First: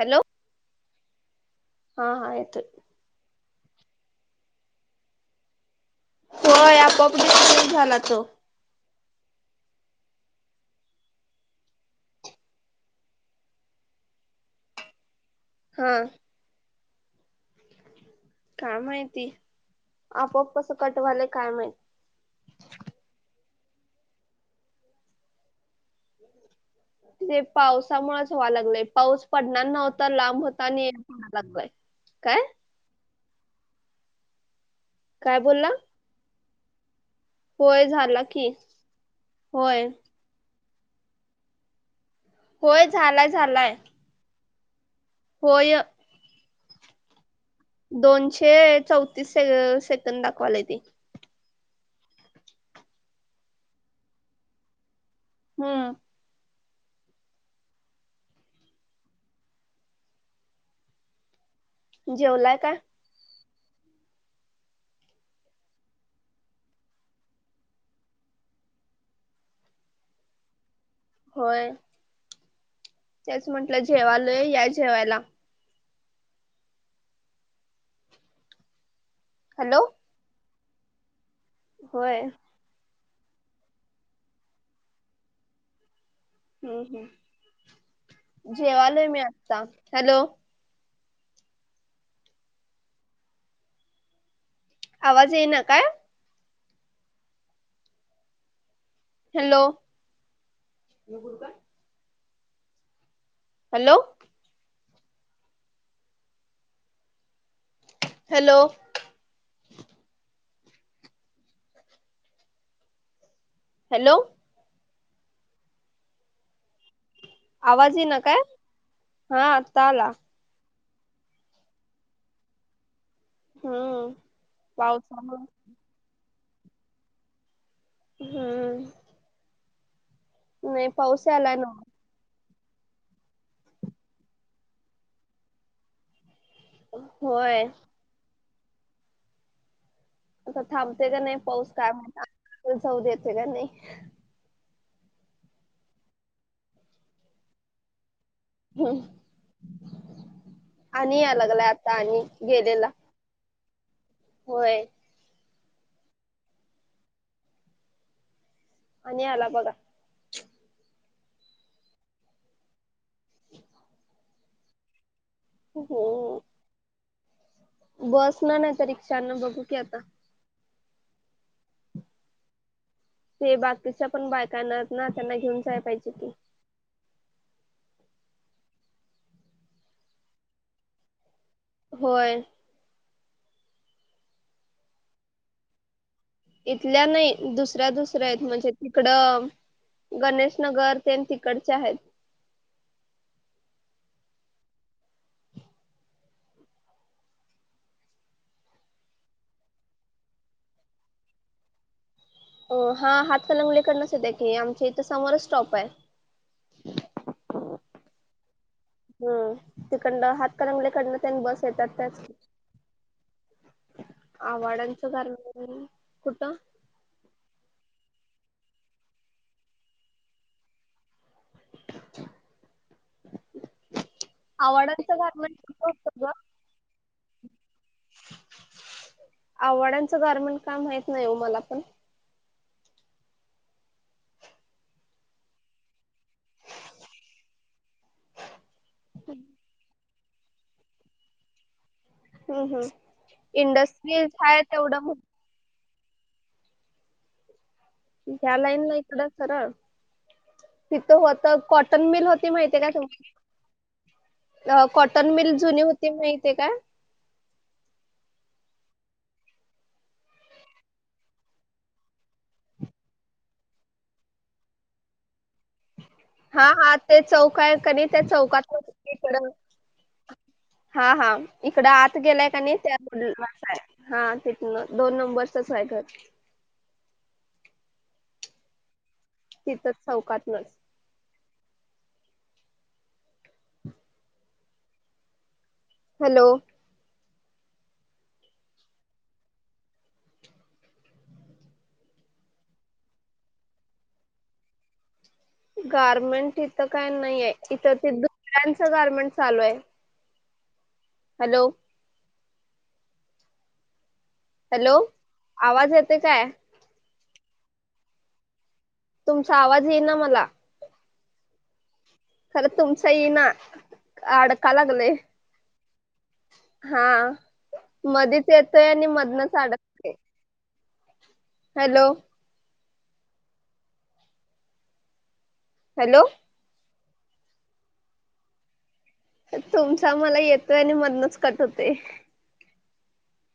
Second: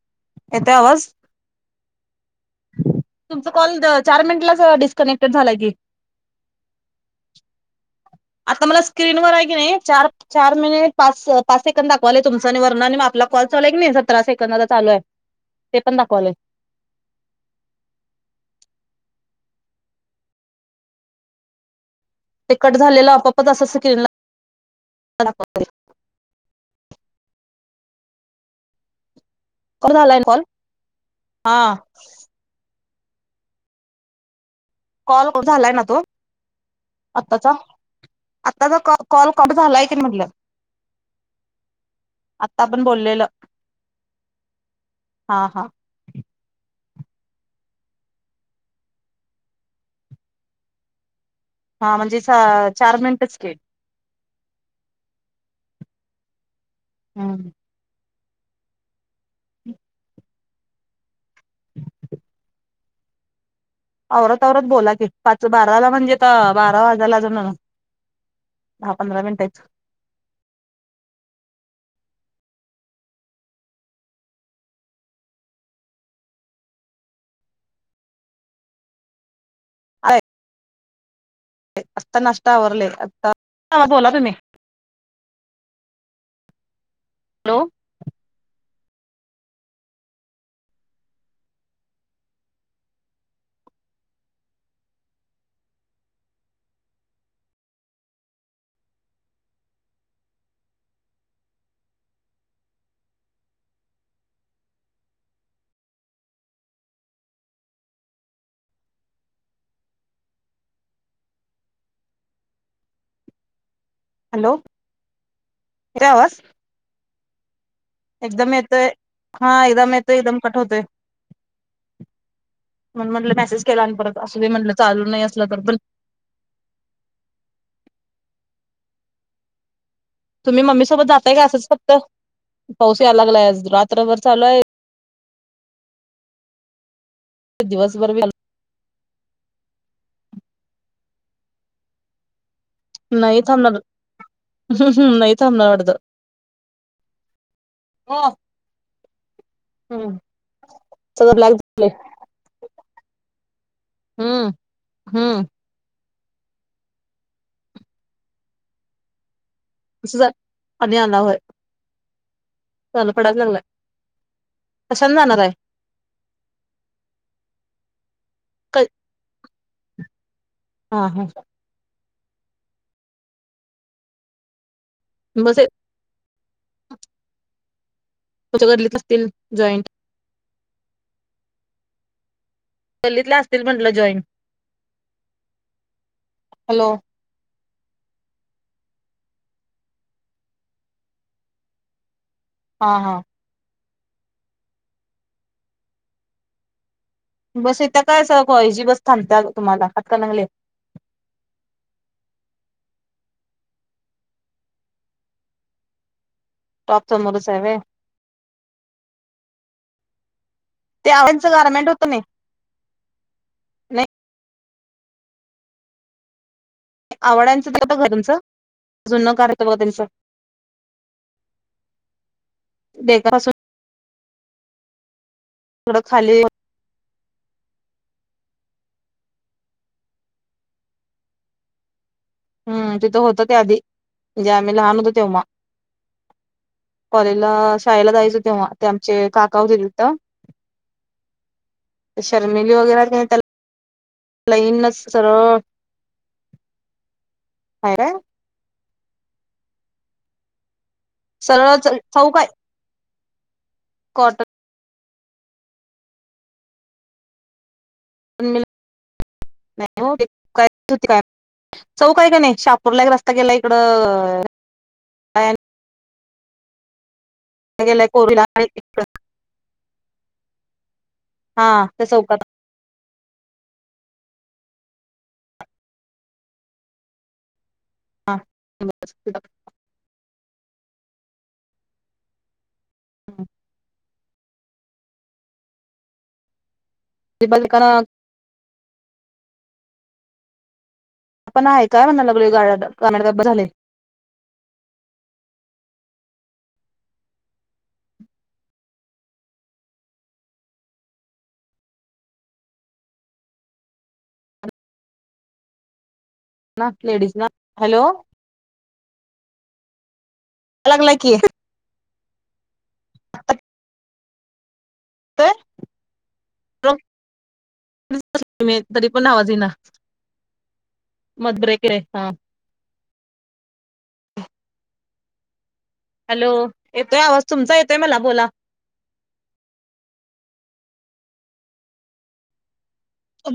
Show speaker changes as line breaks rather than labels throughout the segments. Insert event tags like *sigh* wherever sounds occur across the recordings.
Hello
येतोय आवाज
हा, हा येतोय
तुमचा कॉल चार अ मिनिटलाच डिस्कनेक्टेड झालाय की
हो आपोआप डिस्कनेक्ट झाला तो
आता मला स्क्रीन वर आहे की नाही चार चार मिनिट पाच पाच सेकंद दाखवालय तुमचं आणि वर्ण आणि मग आपला कॉलचाल की नाही सतरा सेकंद चालू आहे. ते
हा
पण दाखवले.
काय माहिती आपो आप कस कटवालंय काय माहिती.
ते कट झालेलं आपापत असं के दाखवले.
ते पावसामुळेच व्हा लागलंय पाऊस. पडणार नव्हता
झालाय ना कॉल?
लांब होता आणि पडायला
हा.
लागय काय.
कॉल
काय
कट
बोलला
झालाय ना तो. आताचा
होय झाला की
आताचा क कॉल कट झालाय
होय
की म्हटल्या. आत्ता आपण
होय
बोललेलं.
झालाय झालाय.
हा हा.
होय. दोनशे चौतीस से सेकंद दाखवालाय ते.
हा म्हणजे सा चार मिनटच की.
हम्म.
हम. हम.
जेवलाय का.
अ औवरत आवरत बोला की पाच बाराला म्हणजे त बारा वाजाला अजून. दहा पंधरा मिनिटेच हाईत.
होय. तेच म्हंटलं जेवायलय या जेवायला. हॅलो,
अ, आता
होय
नाष्ट आवरले आ बोला तुम्ही.
हम हम.
हॅलो,
जेवाल मी अता हॅलो. आवाज ये ना काय. Hello, hello, hello, hello,
hello येथे आवाज.
आवाज. येईना काय?
एकदम येतोय हा
आता
एकदम
आला
येतो एकदम. कट होतं म्हणून म्हटले. मेसेज केला आणि
हम्म
परत असं म्हटलं चालू नाही
पावसामुळं
असलं तर पण
हम्म.
तुम्ही मम्मी
नाही
सोबत
पाऊस
जाताय का
यायलाय
असंच
नव्ह
फक्त पाऊस याय लागलाय रात्रभर चालू आहे.
होय.
दिवसभर चालू.
आता थांबते का नाही पाऊस काय म्हणत.
नाही थांबला ग. ह् हम्म नाही थांबणार वाटतं.
हम्
हम्म
आणि
सगळं ब्लॅक
यालागलाय
झालंय
आता आणि गेलेला.
हम्म
होय
हम्म.
मिळालं बघां
जां पाणी आणां होयं तडफडां चालंला आहे कशांने जाणारं आहे
हो हो बसं नं नाहीं
काय
तरं रिक्षां नं बघूं की आंता
हां हां
ते बाकीच्यां पणं बायकांना नां त्यांना
बस
घेऊंन जांय पाहिजे की
तुमच्यां गल्लीत असतील जॉईंट
होयं.
गल्लीतल्यां असतील म्हटलं जॉईन हॅलो
इथल्यां नाहीं दुसऱ्यां दुसऱ्यां आहेतं म्हणजे तिकडं गणेशनगरं ते तिकडच्यां आहेतं.
हां हां. बसं येतं कायं कॉलेजी बसं थांबता तुम्हांला हातकणंगले
हो हां हातकलंगलेकडनं येत्यां की आमच्या इथं समोरचं स्टॉप आहे.
स्टाॅप समोरचं हांय होयं.
हम्मं तिकडंन
ते
हातकंगल्याकडनं तेन
आवड्यांचं
बसं
गारमेंट
येतांत
होतं
त्यांच
नाही नाही
आव्हाड्यांच दरम्यांन कुठं
आवड्यांच घरं तिथं तुमचं जूंन घरं होतं बघां त्यांचं देखां असूंन
आवड्यांच घरं म्हणजे कुंठे
तिकडं
येतं
खाली *unintelligible* *unintelligible*
आवड्यांच दारमंन कायं माहित नाहीं हो मलां पणं
हम्मं तिथं होतं ते आंधी जे आम्हीं लहांन होतो तेंव्हा. कॉलेजला शाळेलां जायचं तेव्हां ते आमचे काका होतं होते तिथं
हम्म
शर्मिली
हम्म
वगैरें कां त्यांलां
इंडस्ट्रीज आहे
लाईनचं
तेवढं
सरळं हां कायं
त्यां लाईन नं इकडं सरळं तिथं होतं
सरळ
कॉटन मिलं
चौक आहे
होती माहितीय कां तुम्हंची
कॉटन
कॉटन मिल जुनी होती माहितीये कायं?
नाहीं हो चौक हांय कायं नाहीं शाहांपूरलां एक रस्तां गेलां इकडं
हां हां ते चौक आहे कनी
गेलाय
त्यां चौकांत
कोरीला
इकडं हां हां
हा
इकडं
त्या
आंत
चौकात
गेलांय कां नाहीं हां तिथं दोन नंबरचं आहे घरं
हां नं
तिथंच चौकांतल
हां
हॅलो.
ते बंद करां आपणं आहे कायं म्हणणांला लगले गांड गं झाले
गारमेंट इथं कायं नाहींय इथं ते दुसऱ्यांचं गारमेंट चालूं आहे. हॅलो. हॅलो आवांज येते कायं?
ना, लेडीज ना, हॅलो?
तुमचा आवाज येई ना, मला.
या लागलाय की.
खरं तुमचा येई ना, अडका लागलंय. हां, मधीच येतोय आणि मधनच आडक
मधरेक
हॅलो
हा *unintelligible*
हॅलो?
हॅलो? येतोय आवाज, तुमचा येतोय मला, बोला.
तुमचा मला येतोय आणि मधनच कट होतोय.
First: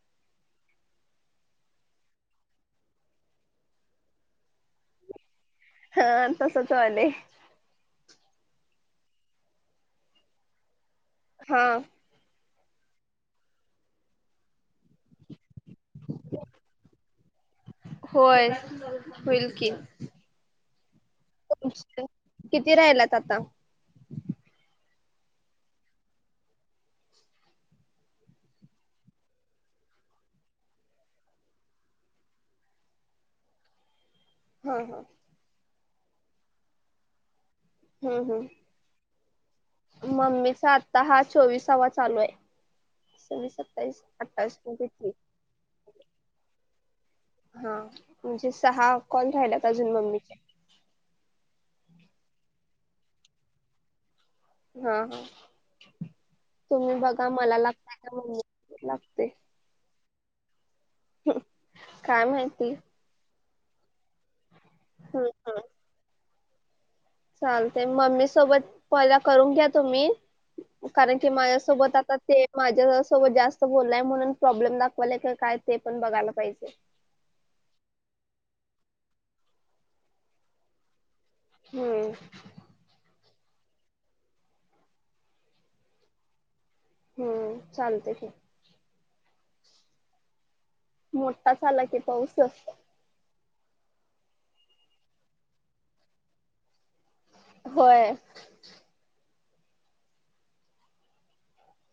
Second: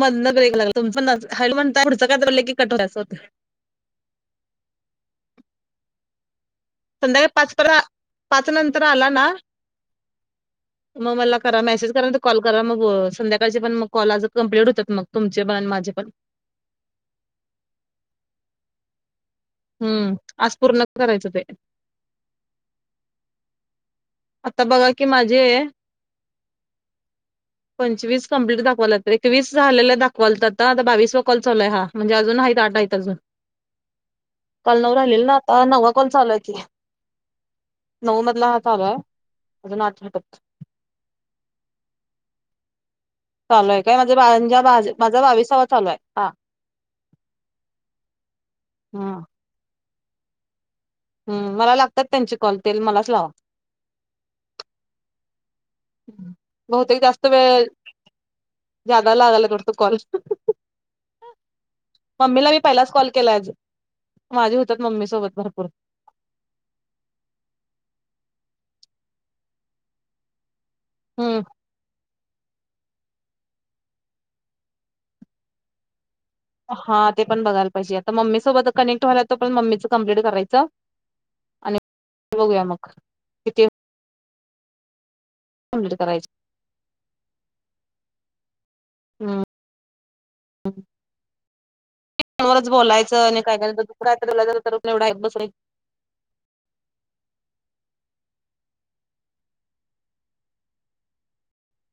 मधन ब्रेक लागला, तुमं हू म्हणताय, पुढचं काय कट *unintelligible* यचं होते.
हं तसच व्हायले.
संध्याकाळी पाच पर, पाच नंतर आला ना, म मला करा
हा.
मेसेज, कारण आत कॉल करा, मग संध्याकाळचे पण, मग कॉल आज कम्प्लीट होतात मग, तुमचे पण, माझे पण.
होय, होईल. की.
हम्म, आज पूर्ण करायचं ते.
*unintelligible* किती राहिलात, आता?
आता बघा की, माझे पंचवीस कम्प्लीट दाखवावलात, एकवीस झालेला दाखवालातात, आता बावीस वा कॉल चालूय हा. म्हणजे अजून आहेत, आठ आहेत, अजून.
हा
काल नऊ
हा.
राहिलेल ना आता, नववा कॉल चालूय की, नऊ
हम्म
मधला हा
हम्म
चालूये.
मम्मीचा आत्ता हा, चोवीसावा चालू ये.
चालू ये काय, म्हणजे मांज्या, माज बाविसावा चालू ये, हा.
हा, म्हणजे सहा
हम्म
कॉल राहिलेत अजून, मम्मीचे.
हम्म, मला लागतात त्यांचे कॉल, तेल मलाच लावा.
हां, तुम्ही बघा मला लागताय का, मग मी
ज्यादा लागलेत वाटतं, कॉल.
काय
मम्मीला मी
माहिती.
पहिलाच कॉल केलाय अजून, माझे होतात मम्मी
हम्म
सोबत भरपूर.
चालतय, मम्मी सोबत पहिला करून घ्या, तुम्ही. कारण की
हम्म
माया सोबत आता ते माझ्या सोबत जास्त बोलाय, म्हणून प्रॉब्लेम दाखवालाय का काय, ते पण बघायला पाहिजे.
हां, ते पण बघायला पाहिजे, आता मम्मी सोबत कनेक्ट व्हायला त, पण मम्मीचं कम्प्लीट करायचं. आणि
हम्म
बघूया मग किती कम्प्लीट करायचं
हम्म, चालत.
हम्म.
मोठाच आला की पाऊस
समोरच बोलायंचं आणि काय *unintelligible* दुरात तर एवढा बसय. *unintelligible*
होय.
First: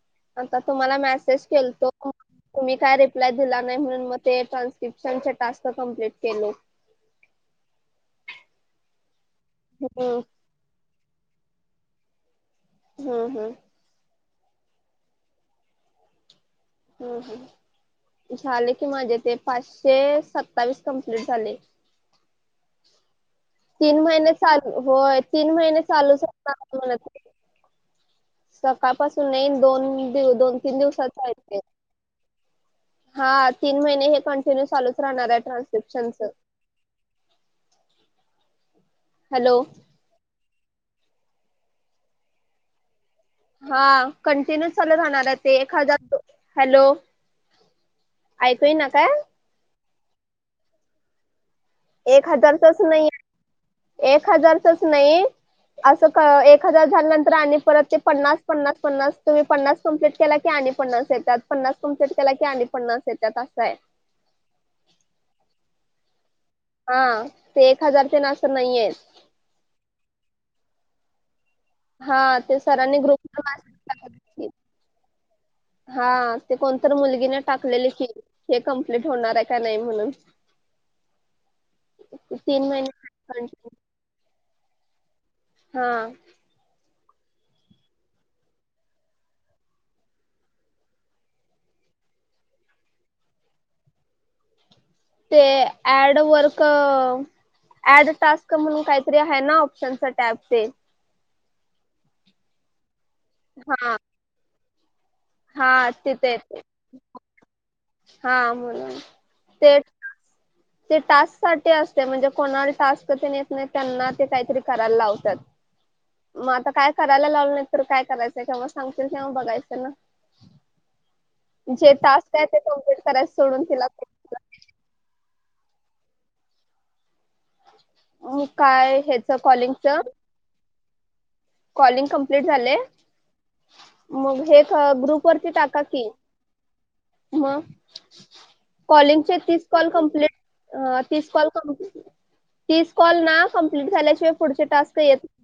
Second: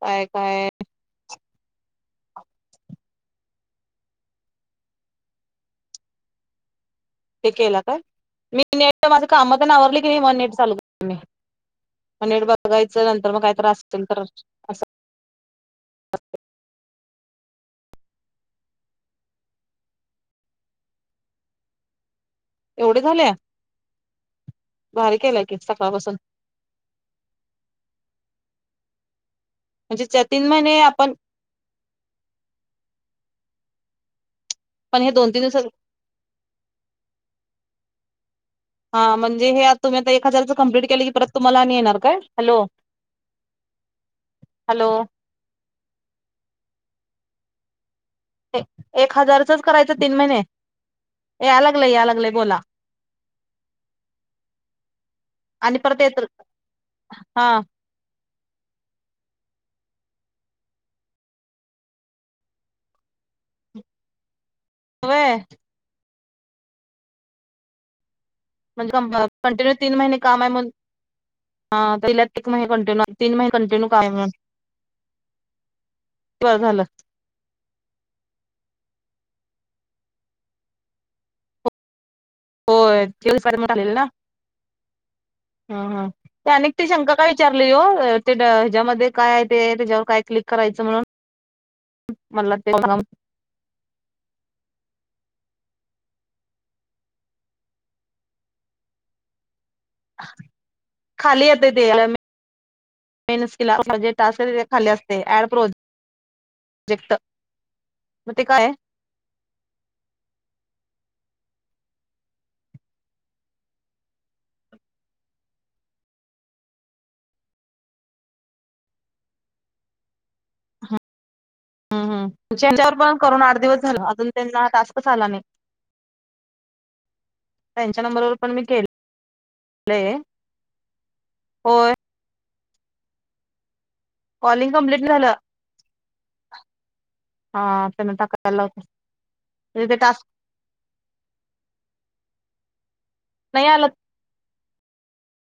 काय
आता
काय
तुम्हाला मेसेज केलतो. तुम्ही काय रिप्लाय दिला नाही, म्हणून मग ते ट्रान्स्क्रिप्शनचे टास्क कम्प्लीट केलो.
ते केलं काय, मी नेट माझ कामं ते ना आवरली की,
हम्म
माझं नेट चालू मी पनीर बनवायचं, नंतर
हम्म
मग
हम्म
काही त्रास होत *unintelligible* असल तर अस.
हम्म. झाले की माझे, ते पाचशे सत्तावीस कम्प्लीट झाले.
एवढे झाले
तीन महिने सा,
भारी
होय
केलाय
तीन
की
महिने
सकाळपासून
चालूच असणार, म्हण सकाळपासून नाही दोन
म्हणजे
दिव दोन तीन
महिने
दिवसाच
आपण
आहेेत ते. हा तीन महिने हे कंटिन्यू चालूच
पण हे दोन
राहणार आहे
तीन दिवसात
ट्रान्स्क्रिप्शनच.
हा म्हणजे
हॅलो
हे आता तुम्ही आता एक हजारच कमप्लीट केलं की परत तुम्हाला येणार काय हॅलो.
हा कंटिन्यू
हॅलो
चालू राहणार आहे ते ए हजार दो हॅलो. ऐकू येईना काय?
एक हजारचच करायचं तीन महिने याय लागलं.
एक हजारच नाहीे. एक हजारचच नाही
आणि परत
असं क
येत
एक हजार झाल्यानंतर
हा
आणि परत ते पन्नास. पन्नास-पन्नास तुम्ही पन्नास कमप्लीट केला की आणि पन्नास येतात पन्नास कमप्लीटला की आणि पन्नास येतात असं आहे.
व्हय.
हा ते एक हजारचे तेन असं. नाहीये
म्हणजे कंटिन्यू तीन महिने काम आहे म्हणून.
हा
हाला एक
ते
महिने
सरांनी
कंटिन्यू तीन
ग्रुपला
महिने
मॅसेज
कंटिन्यू काम हाय म्हण.
टाकलेली. हा ते कोणत मुलगीना. टाकलेली की हे कमप्लीट होणार आहे का नाही म्हणून. तीन महिने.
वलेल ना हम
हा
ह *inaudible* अनेक टी शंका काय विचारली हो ते ह्याच्यामध्ये काय आहे ते त्याच्यावर काय क्लिक करायचं म्हणून. मला तेव *inaudible*
ते ऍड वर्क ऍड टास्क म्हणून काहीतरी आहे ना. त्यांचं टेप ते.
खाली येते ते *inaudible* मेनिला
हा
जेेल ते खाली असते ते ऍड
हा तिथे येते
प्रोजेक्ट. मग ते
हा
काय
म्हणून तेच. ते टास्क साठी असते म्हणजे कोणाला टास्क ते न येत नाही त्यांना ते काहीतरी करायला लावतात.
*inaudible*
मग आता काय करायला लावलं नाही तर काय करायचंय केव्हा सांगतील तेव्हा बघायचं ना.
हम
जे
हम
टास्क आहे
हम
ते
च्यावर
कम्प्लीट
पण
करायच
करून आठ
सोडून
दिवस
तिला
झाला अजून त्यांना टास्क झाला नाही. त्यांच्या नंबरवर
अ
पण मी
काय ह्याच कॉलिंगच.
केलंय होय
कॉलिंग कमप्लीट झाले मग हे
कॉलिंग कंप्लीट
ग्रुप
झालं
वरती टाका की, मग
हा त्यांना टाकायला लावतो
कॉलिंगचे तीस कॉल
म्हणजे ते टास्क
कमप्लीट. अ तीस कॉल क तीस कॉल ना
नाही आला
कंप्लीट झाल्याशिवाय पुढचे टास्क येत नाही.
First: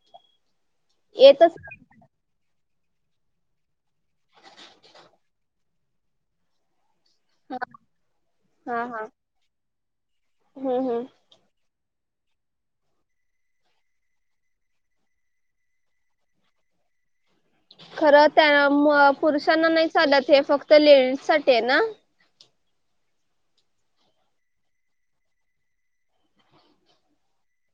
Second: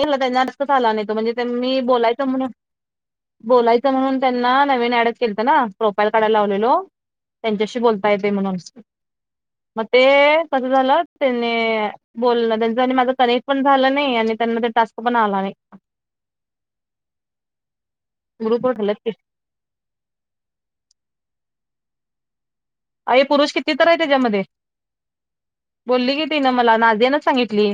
हेला त्यांना आडसच आला नाही तो म्हणजे
येतच नाही.
मी बोलायचं म्हणून. बोलायचं म्हणून त्यांना नवीन ऍडच केलंच ना प्रोफाईल काढायला लावलेलो.
हा
त्यांच्याशी बोलता येते म्हणून
हा हा.
मग ते कसं
हम्म
झालं.
हम्म
त्यांनी बोलण त्यांच आणि माझ कनेक्ट पण झालं नाही आणि त्यांमध्ये टास्क पण आला नाही.
खरं त्या
ग्रुपवर ठेवलेत
म
की
पुरुषांना नाही चालत हे फक्त लेडीज साठी आहे ना.
अ पुरुष किती तर आहे हेच्यामध्ये. बोलली की ती ना मला नादियानच सांगितली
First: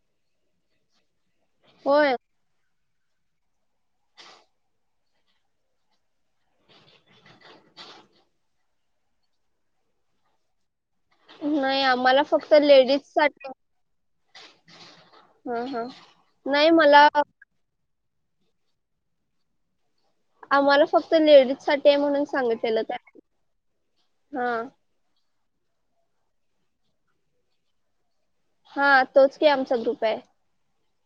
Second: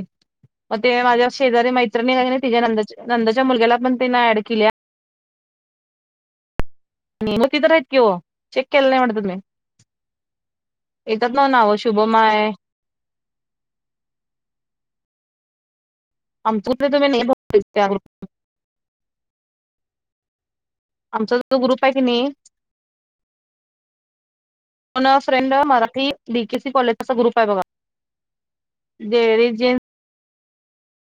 मग ते माझ्या. शेजारी मैत्रिणी
होय
एकहाय तिच्या नंदाच्या नंदाच्या मुलग्याला पण तिना ऍड केल्या. म तररय *unintelligible* किव चेक केला नाहीत वाट- नावं
नाही
शुभम
आम्हाला
आहे
फक्त लेडीजसाठी. हा हा,
आम
नाही
तू ते
मला
तुम्ही नाही *inaudible*
आम्हाला फक्त
आमचा
लेडीज
जो ग्रुप
साठी आहे
की
म्हणून
नाही
सांगितलेलं त्याने हा.
फोन फ्रेंड मराठी डीकेसी कॉलेजचा ग्रुप आहे बघा,
हा तोच की
लेडीज
आमचा ग्रुप आहे.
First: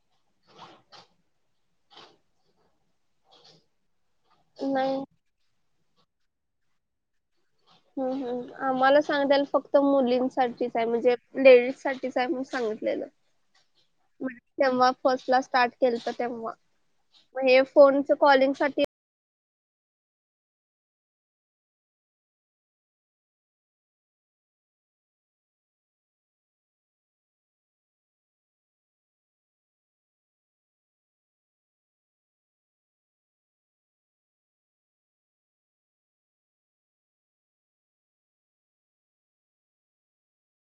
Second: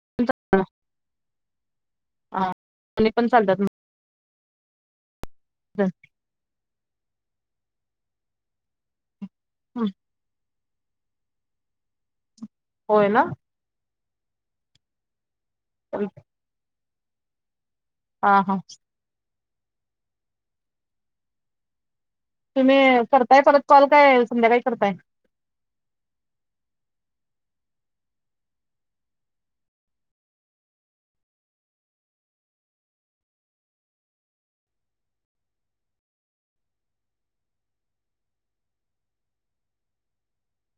*unintelligible*
नाही.
*inaudible*
हूं हूं आम्हाला सांग दल फक्त मुलींसाठीच आहे म्हणजे लेडीजसाठी. टीच आहे म्हणून सांगितलेलं
होय ना
तेव्हा फर्स्ट ला स्टाट केलता तेव्हा मं हे फोन चं
हा
कॉलिंग
हा
साठी
तुम्ही करताय परत कॉल काय संध्याकाळी करताय?